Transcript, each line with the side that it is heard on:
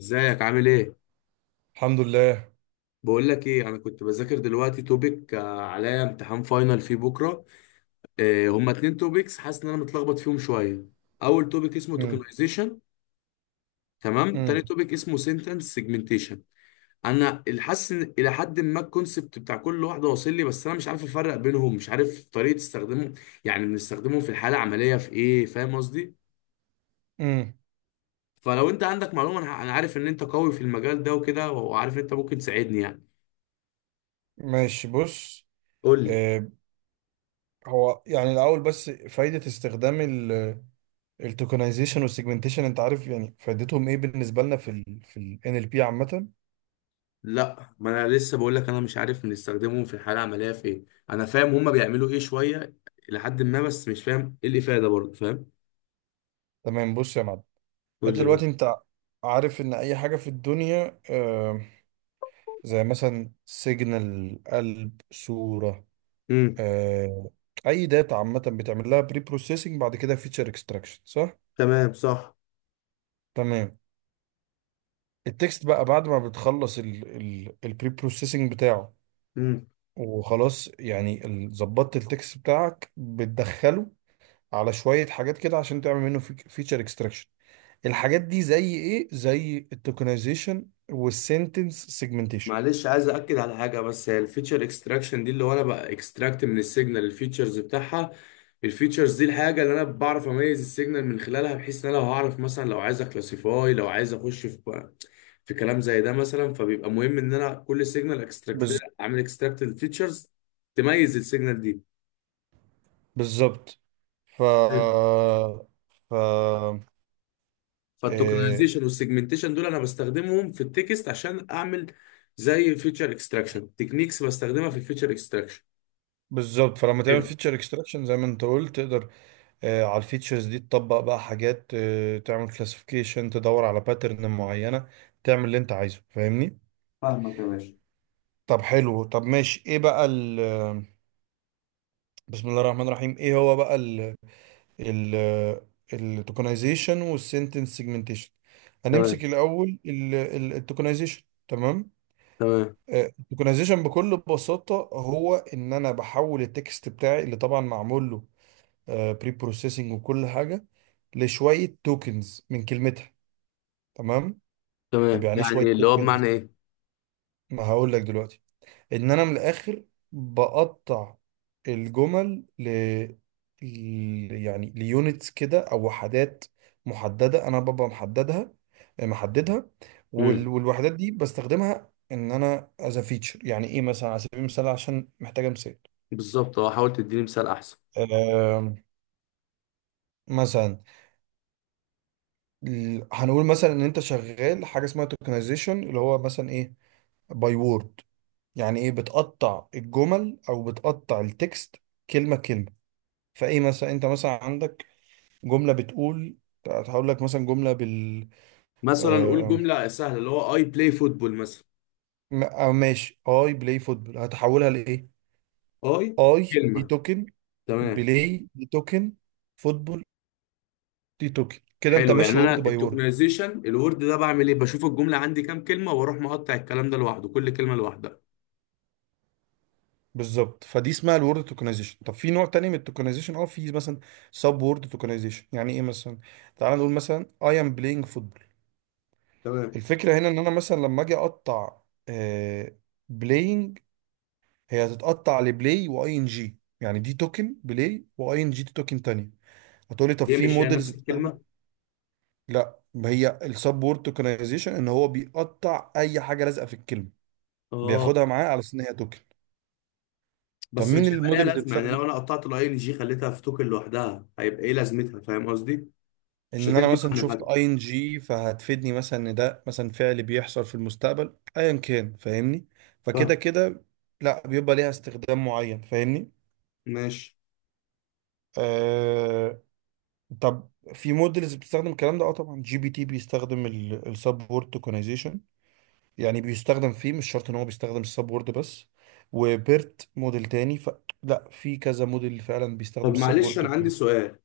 left: ازيك، عامل ايه؟
right: الحمد لله.
left: بقول لك ايه، انا كنت بذاكر دلوقتي توبيك، عليا امتحان فاينل فيه بكره. هما 2 توبيكس، حاسس ان انا متلخبط فيهم شويه. اول توبيك اسمه
right: امم.
left: توكنايزيشن. تمام، تاني
right: امم.
left: توبيك اسمه سنتنس سيجمنتيشن. انا اللي حاسس ان الى حد ما الكونسبت بتاع كل واحده واصل لي، بس انا مش عارف افرق بينهم، مش عارف طريقه استخدامهم. يعني بنستخدمهم في الحاله العمليه في ايه؟ فاهم قصدي؟
right: امم.
left: فلو انت عندك معلومه انا، أنا عارف ان انت قوي في المجال ده وكده، وعارف ان انت ممكن تساعدني يعني.
right: ماشي، بص.
left: قول لي.
right: آه هو يعني الاول بس فايده استخدام التوكنايزيشن والسيجمنتيشن، انت عارف يعني فايدتهم ايه بالنسبه لنا في ال NLP عامه؟
left: لا، ما انا لسه بقول لك، انا مش عارف بنستخدمهم في الحاله العمليه في ايه. انا فاهم هما بيعملوا ايه شويه لحد ما، بس مش فاهم ايه الافاده برضه. فاهم؟
right: تمام، بص يا معلم. انت
left: قول لي.
right: دلوقتي انت عارف ان اي حاجه في الدنيا، زي مثلا سيجنال، قلب، صوره،
left: امم.
right: آه اي داتا عامه بتعمل لها بري بروسيسنج، بعد كده فيتشر اكستراكشن، صح؟
left: تمام. صح.
right: تمام. التكست بقى بعد ما بتخلص البري بروسيسنج بتاعه وخلاص، يعني ظبطت التكست بتاعك، بتدخله على شوية حاجات كده عشان تعمل منه فيتشر اكستراكشن. الحاجات دي زي ايه؟ زي التوكنايزيشن والسنتنس سيجمنتيشن.
left: معلش عايز اكد على حاجه بس، هي الفيتشر اكستراكشن دي اللي هو انا بقى اكستراكت من السيجنال الفيتشرز بتاعها. الفيتشرز دي الحاجه اللي انا بعرف اميز السيجنال من خلالها، بحيث ان انا لو هعرف مثلا، لو عايز اكلاسيفاي، لو عايز اخش في كلام زي ده مثلا، فبيبقى مهم ان انا كل سيجنال اكستراكت،
right: بالظبط.
left: اعمل اكستراكت الفيتشرز تميز السيجنال دي.
right: بالظبط. ف
left: حلو.
right: ف إيه.
left: فالتوكنايزيشن والسيجمنتيشن دول انا بستخدمهم في التكست عشان اعمل زي فيتشر اكستراكشن تكنيكس، بستخدمها في الفيتشر اكستراكشن.
right: بالظبط، فلما تعمل
left: حلو.
right: فيتشر اكستراكشن زي ما انت قلت، تقدر على الفيتشرز دي تطبق بقى حاجات، تعمل كلاسيفيكيشن، تدور على باترن معينة، تعمل اللي انت عايزه، فاهمني.
left: فاهمك يا باشا.
right: طب حلو، طب ماشي. ايه بقى ال آه، بسم الله الرحمن الرحيم، ايه هو بقى ال التوكنايزيشن والسنتنس سيجمنتيشن؟
left: تمام،
right: هنمسك الاول التوكنايزيشن، تمام.
left: تمام،
right: التوكنايزيشن بكل بساطة هو ان انا بحول التكست بتاعي، اللي طبعا معمول له بري بروسيسنج وكل حاجة، لشوية توكنز من كلمتها، تمام. طب
left: تمام،
right: يعني ايه شويه
left: يعني اللي هو بمعنى
right: توكنز؟
left: ايه؟
right: ما هقول لك دلوقتي. ان انا من الاخر بقطع الجمل يعني ليونتس كده، او وحدات محدده، انا ببقى محددها، محددها.
left: امم.
right: والوحدات دي بستخدمها ان انا از فيتشر. يعني ايه مثلا؟ على سبيل المثال، عشان محتاجه مثال.
left: بالظبط، اه حاول تديني مثال احسن.
right: آم، مثلا، هنقول مثلا ان انت شغال حاجه اسمها توكنايزيشن، اللي هو مثلا ايه؟ باي وورد. يعني ايه؟ بتقطع الجمل او بتقطع التكست كلمه كلمه. فايه مثلا، انت مثلا عندك جمله بتقول، هقول لك مثلا جمله بال
left: مثلا قول
right: آه...
left: جمله سهله اللي هو اي بلاي فوتبول مثلا.
right: م- آه ماشي. اي بلاي فوتبول، هتحولها لايه؟
left: اي
right: اي دي
left: كلمه.
right: توكن،
left: تمام.
right: بلاي دي توكن، فوتبول دي توكن. كده انت
left: حلو، يعني
right: ماشي
left: انا
right: وورد باي وورد.
left: التوكنايزيشن الورد ده بعمل ايه؟ بشوف الجمله عندي كام كلمه، واروح مقطع الكلام ده لوحده، كل كلمه لوحدها.
right: بالظبط. فدي اسمها الورد توكنايزيشن. طب في نوع تاني من التوكنايزيشن، اه، في مثلا سب وورد توكنايزيشن. يعني ايه مثلا؟ تعال نقول مثلا اي ام بلاينج فوتبول.
left: تمام.
right: الفكرة هنا ان انا مثلا لما اجي اقطع آه، بلاينج، هي هتتقطع لبلاي واي ان جي، يعني دي توكن بلاي، واي ان جي دي توكن تانية. هتقولي طب
left: ليه؟
right: في
left: مش هي
right: مودلز
left: نفس
right: بتستخدم؟
left: الكلمه؟
right: لا، ما هي السب وورد توكنايزيشن ان هو بيقطع اي حاجة لازقة في الكلمة،
left: اه.
right: بياخدها معاه على اساس ان هي توكن. طب
left: بس
right: مين
left: مش هيبقى ليها
right: المودلز اللي
left: لازمه يعني؟
right: بتستخدم؟
left: لو انا قطعت الاي ان جي خليتها في توكن لوحدها هيبقى ايه لازمتها؟ فاهم قصدي؟ مش
right: ان انا
left: هتدي
right: مثلا
left: معنى
right: شفت
left: حتى.
right: اي ان جي، فهتفيدني مثلا ان ده مثلا فعل بيحصل في المستقبل، ايا كان، فاهمني. فكده
left: فاهم.
right: كده، لا، بيبقى ليها استخدام معين، فاهمني.
left: ماشي.
right: آه. طب في موديلز بتستخدم الكلام ده. اه، طبعا جي بي تي بيستخدم السب وورد توكنايزيشن، يعني بيستخدم فيه، مش شرط ان هو بيستخدم السب وورد بس، وبيرت موديل تاني. لا، في كذا موديل فعلا بيستخدم
left: طب
right: السب وورد
left: معلش انا عندي
right: توكنايزيشن.
left: سؤال.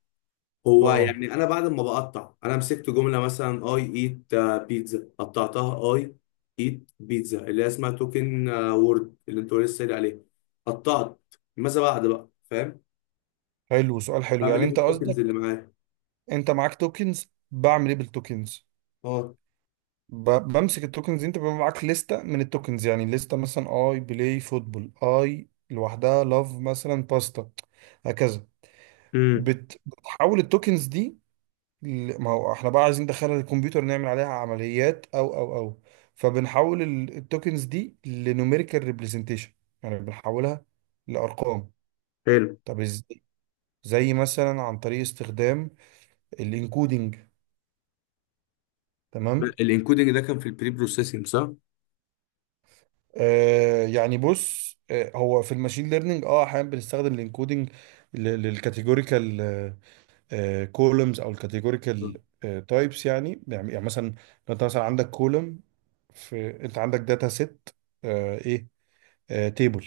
left: هو
right: اه،
left: يعني انا بعد ما بقطع، انا مسكت جمله مثلا اي ايت بيتزا، قطعتها اي ايت بيتزا اللي هي اسمها توكن وورد اللي انت لسه قايل عليه، قطعت، ماذا بعد بقى؟ فاهم؟
right: حلو سؤال، حلو.
left: بعمل
right: يعني
left: ايه في
right: انت
left: التوكنز اللي
right: قصدك
left: معايا؟
right: انت معاك توكنز، بعمل ايه بالتوكنز؟
left: اه.
right: بمسك التوكنز دي، انت بيبقى معاك لستة من التوكنز، يعني لستة مثلا اي بلاي فوتبول، اي لوحدها، لاف، مثلا باستا، هكذا.
left: امم.
right: بتحول التوكنز دي ما هو احنا بقى عايزين ندخلها للكمبيوتر، نعمل عليها عمليات او. فبنحول التوكنز دي لنوميريكال ريبريزنتيشن، يعني بنحولها لارقام.
left: حلو.
right: طب ازاي؟ زي مثلا عن طريق استخدام الانكودنج، تمام.
left: الانكودنج ده كان في البري بروسيسنج، صح؟
right: يعني بص، هو في الماشين ليرنينج اه، احيانا بنستخدم الانكودنج للكاتيجوريكال كولومز، او
left: مم.
right: الكاتيجوريكال تايبس. يعني مثلا لو انت مثلا عندك كولوم، في انت عندك داتا سيت، ايه، تيبل،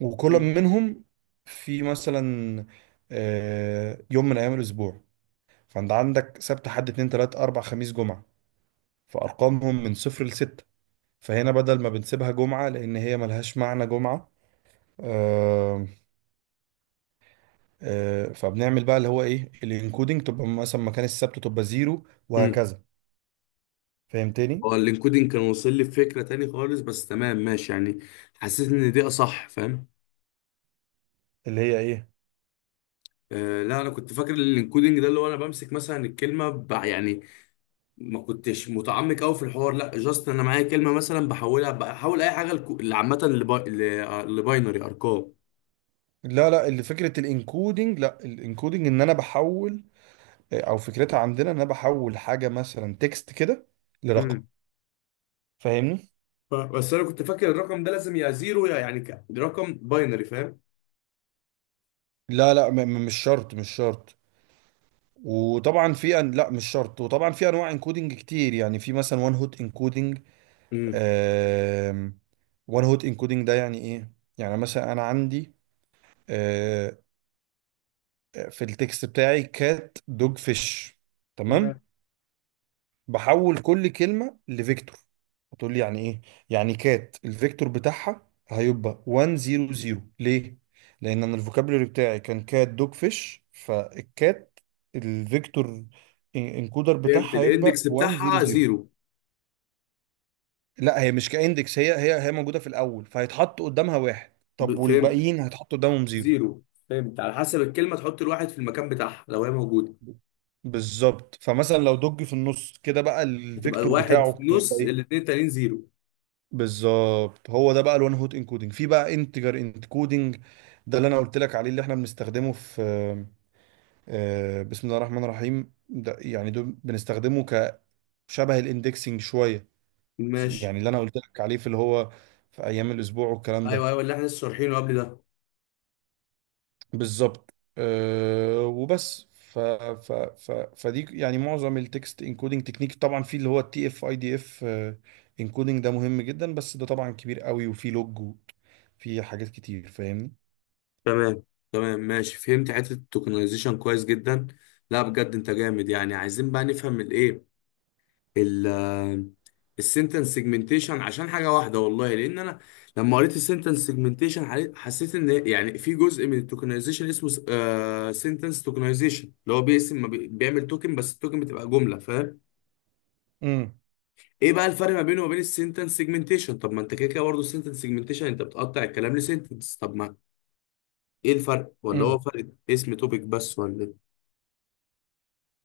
right: وكولوم
left: مم.
right: منهم في مثلا يوم من ايام الاسبوع. فانت عندك سبت، حد، اتنين، تلات، اربع، خميس، جمعة، فارقامهم من صفر لستة. فهنا بدل ما بنسيبها جمعة، لان هي ملهاش معنى جمعة، آه فبنعمل بقى اللي هو ايه؟ الانكودنج. تبقى مثلا مكان السبت تبقى زيرو،
left: مم.
right: وهكذا. فهمتني؟
left: هو الانكودنج كان واصل لي بفكره تاني خالص، بس تمام ماشي يعني. حسيت ان دي اصح. فاهم؟
right: اللي هي ايه؟
left: آه، لا، انا كنت فاكر الانكودنج ده اللي هو انا بمسك مثلا الكلمه يعني ما كنتش متعمق قوي في الحوار، لا جاست انا معايا كلمه مثلا بحولها، بحول اي حاجه اللي عامه لباينري ارقام.
right: لا لا، اللي فكره الانكودنج، لا، الانكودنج ان انا بحول، او فكرتها عندنا ان انا بحول حاجه مثلا تكست كده لرقم،
left: امم.
right: فاهمني.
left: بس انا كنت فاكر الرقم ده لازم يا زيرو يا يعني رقم باينري. فاهم؟
right: لا لا، مش شرط، مش شرط. وطبعا لا، مش شرط. وطبعا في انواع انكودنج كتير، يعني في مثلا وان هوت انكودنج.
left: امم.
right: وان هوت انكودنج ده يعني ايه؟ يعني مثلا انا عندي آه، في التكست بتاعي كات، دوج، فيش،
left: تمام.
right: تمام. بحول كل كلمة لفيكتور. هتقول لي يعني ايه؟ يعني كات الفيكتور بتاعها هيبقى 100، ليه؟ لان انا الفوكابولري بتاعي كان كات، دوج، فيش، فالكات الفيكتور انكودر
left: فهمت،
right: بتاعها هيبقى
left: الاندكس بتاعها
right: 100.
left: زيرو.
right: لا، هي مش كاندكس، هي موجودة في الاول، فهيتحط قدامها واحد. طب
left: فهمت.
right: والباقيين هيتحطوا قدامهم زيرو.
left: زيرو. فهمت، على حسب الكلمه تحط الواحد في المكان بتاعها لو هي موجوده.
right: بالظبط. فمثلا لو دوج في النص كده، بقى
left: هتبقى
right: الفيكتور
left: الواحد في
right: بتاعه هيبقى
left: النص،
right: إيه؟
left: الاثنين التانيين زيرو.
right: بالظبط. هو ده بقى الوان هوت انكودنج. في بقى انتجر انكودنج، ده اللي انا قلت لك عليه، اللي احنا بنستخدمه في آه، بسم الله الرحمن الرحيم ده. يعني ده بنستخدمه كشبه الاندكسنج شويه،
left: ماشي.
right: يعني اللي انا قلت لك عليه في اللي هو في ايام الاسبوع والكلام
left: ايوه،
right: ده.
left: ايوه، اللي احنا لسه شارحينه قبل ده.
right: بالظبط، أه. وبس. ف ف ف فدي يعني معظم التكست انكودنج تكنيك. طبعا في اللي هو التي اف اي دي اف انكودنج، ده مهم جدا، بس ده طبعا كبير قوي وفي لوج، وفي حاجات كتير، فاهمني.
left: تمام. تمام ماشي، فهمت حته التوكنايزيشن كويس جدا. لا بجد انت جامد، يعني عايزين بقى نفهم الايه، ال السنتنس سيجمنتيشن، عشان حاجه واحده والله، لان انا لما قريت السنتنس سيجمنتيشن حسيت ان يعني في جزء من التوكنايزيشن اسمه سنتنس توكنايزيشن، اللي هو بيقسم ما بيعمل توكن بس التوكن بتبقى جمله، فاهم؟
right: امم.
left: ايه بقى الفرق ما بينه وما بين السنتنس سيجمنتيشن؟ طب ما انت كده كده برضه السنتنس سيجمنتيشن انت بتقطع الكلام لسنتنس، طب ما ايه الفرق ولا هو
right: امم.
left: فرق اسم توبيك بس ولا إيه؟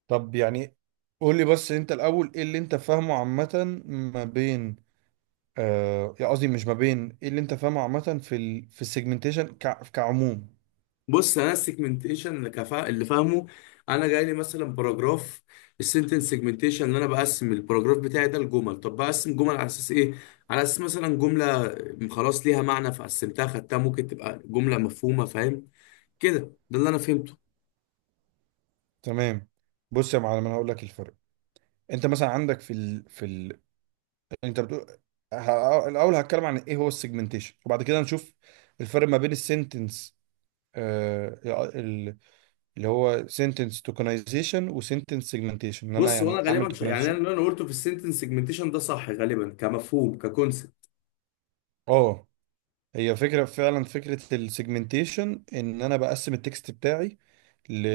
right: طب يعني قول لي بس انت الاول ايه اللي انت فاهمه عامه ما بين، يعني قصدي مش ما بين، ايه اللي انت فاهمه عامه في السيجمنتيشن كعموم؟
left: بص، انا السيجمنتيشن اللي اللي فاهمه، انا جاي لي مثلا باراجراف، السنتنس سيجمنتيشن اللي انا بقسم الباراجراف بتاعي ده لجمل. طب بقسم جمل على اساس ايه؟ على اساس مثلا جمله خلاص ليها معنى فقسمتها خدتها، ممكن تبقى جمله مفهومه، فاهم كده؟ ده اللي انا فهمته.
right: تمام، بص يا معلم، انا هقول لك الفرق. انت مثلا عندك انت بتقول الاول هتكلم عن ايه هو السيجمنتيشن، وبعد كده نشوف الفرق ما بين السنتنس، آه ال- اللي هو سنتنس توكنايزيشن وسنتنس سيجمنتيشن. ان انا
left: بص
right: يعني
left: وانا
right: اعمل
left: غالبا يعني انا
right: توكنايزيشن،
left: اللي انا قلته في السنتنس سيجمنتيشن ده صح غالبا كمفهوم ككونسبت.
right: اه. هي فكرة، فعلا فكرة السيجمنتيشن ان انا بقسم التكست بتاعي ل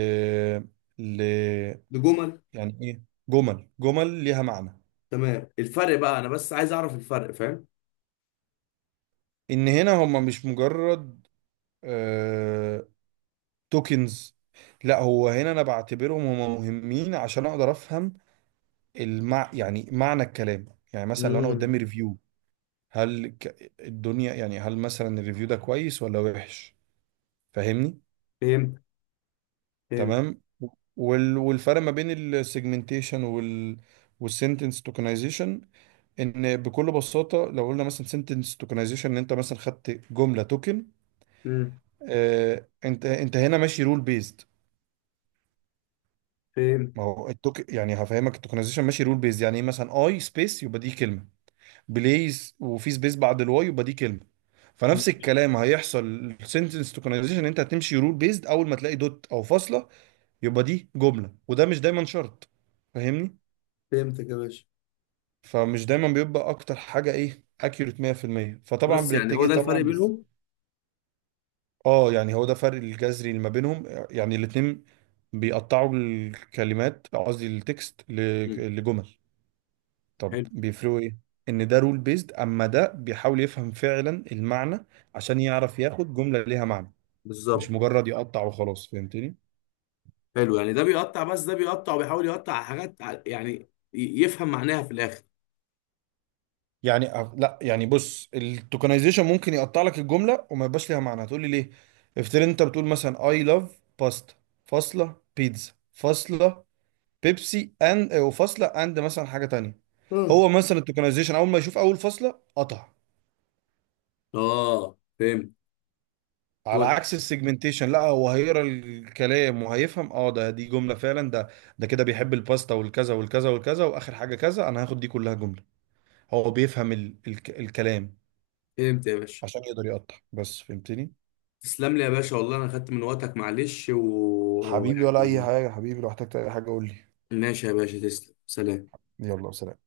right: ل
left: لجمل.
right: يعني ايه؟ جمل، جمل ليها معنى.
left: تمام، الفرق بقى، انا بس عايز اعرف الفرق، فاهم؟
right: ان هنا هما مش مجرد آه... توكنز، لا، هو هنا انا بعتبرهم هما مهمين عشان اقدر افهم يعني معنى الكلام. يعني مثلا لو انا
left: امم.
right: قدامي ريفيو، هل الدنيا، يعني هل مثلا الريفيو ده كويس ولا وحش، فاهمني.
left: فهمت. فهمت.
right: تمام. والفرق ما بين السيجمنتيشن والسنتنس توكنايزيشن، ان بكل بساطه، لو قلنا مثلا سنتنس توكنايزيشن، ان انت مثلا خدت جمله توكن،
left: امم.
right: انت هنا ماشي رول بيزد.
left: فهمت.
right: ما هو التوك يعني، هفهمك التوكنايزيشن ماشي رول بيزد، يعني ايه؟ مثلا اي سبيس يبقى دي كلمه بليز، وفي سبيس بعد الواي يبقى دي كلمه. فنفس
left: مم.
right: الكلام هيحصل. السنتنس توكنايزيشن انت هتمشي رول بيزد، اول ما تلاقي دوت او فاصله يبقى دي جمله، وده مش دايما شرط، فاهمني.
left: فهمتك يا باشا.
right: فمش دايما بيبقى اكتر حاجه ايه؟ اكيوريت 100%، فطبعا
left: بس يعني هو
right: بنتجه
left: ده الفرق
right: طبعا
left: بينهم؟
right: اه، يعني هو ده فرق الجذري اللي ما بينهم، يعني الاتنين بيقطعوا الكلمات، قصدي التكست
left: مم.
right: لجمل، طب
left: حلو.
right: بيفرقوا ايه؟ ان ده رول بيزد، اما ده بيحاول يفهم فعلا المعنى، عشان يعرف ياخد جمله ليها معنى، مش
left: بالظبط.
right: مجرد يقطع وخلاص، فهمتني.
left: حلو يعني ده بيقطع، بس ده بيقطع وبيحاول يقطع على حاجات، يعني يفهم معناها في الاخر.
right: يعني لا يعني بص، التوكنايزيشن ممكن يقطع لك الجمله وما يبقاش ليها معنى. هتقول لي ليه؟ افترض انت بتقول مثلا اي لاف باستا، فاصله، بيتزا، فاصله، بيبسي اند، وفاصله اند مثلا حاجه تانية.
left: اه.
right: هو مثلا التوكنايزيشن اول ما يشوف اول فاصله قطع،
left: اه فهمت.
right: على
left: واضح.
right: عكس السيجمنتيشن لا، هو هيقرا الكلام وهيفهم، اه ده دي جمله فعلا. ده ده كده بيحب الباستا والكذا والكذا والكذا، واخر حاجه كذا، انا هاخد دي كلها جمله. هو بيفهم ال الكلام
left: فهمت يا باشا.
right: عشان يقدر يقطع بس، فهمتني.
left: تسلم لي يا باشا، والله انا خدت من وقتك معلش
right: حبيبي ولا اي
left: ويعني.
right: حاجه، حبيبي لو احتجت اي حاجه قول لي.
left: ماشي يا باشا، تسلم. سلام.
right: يلا سلام.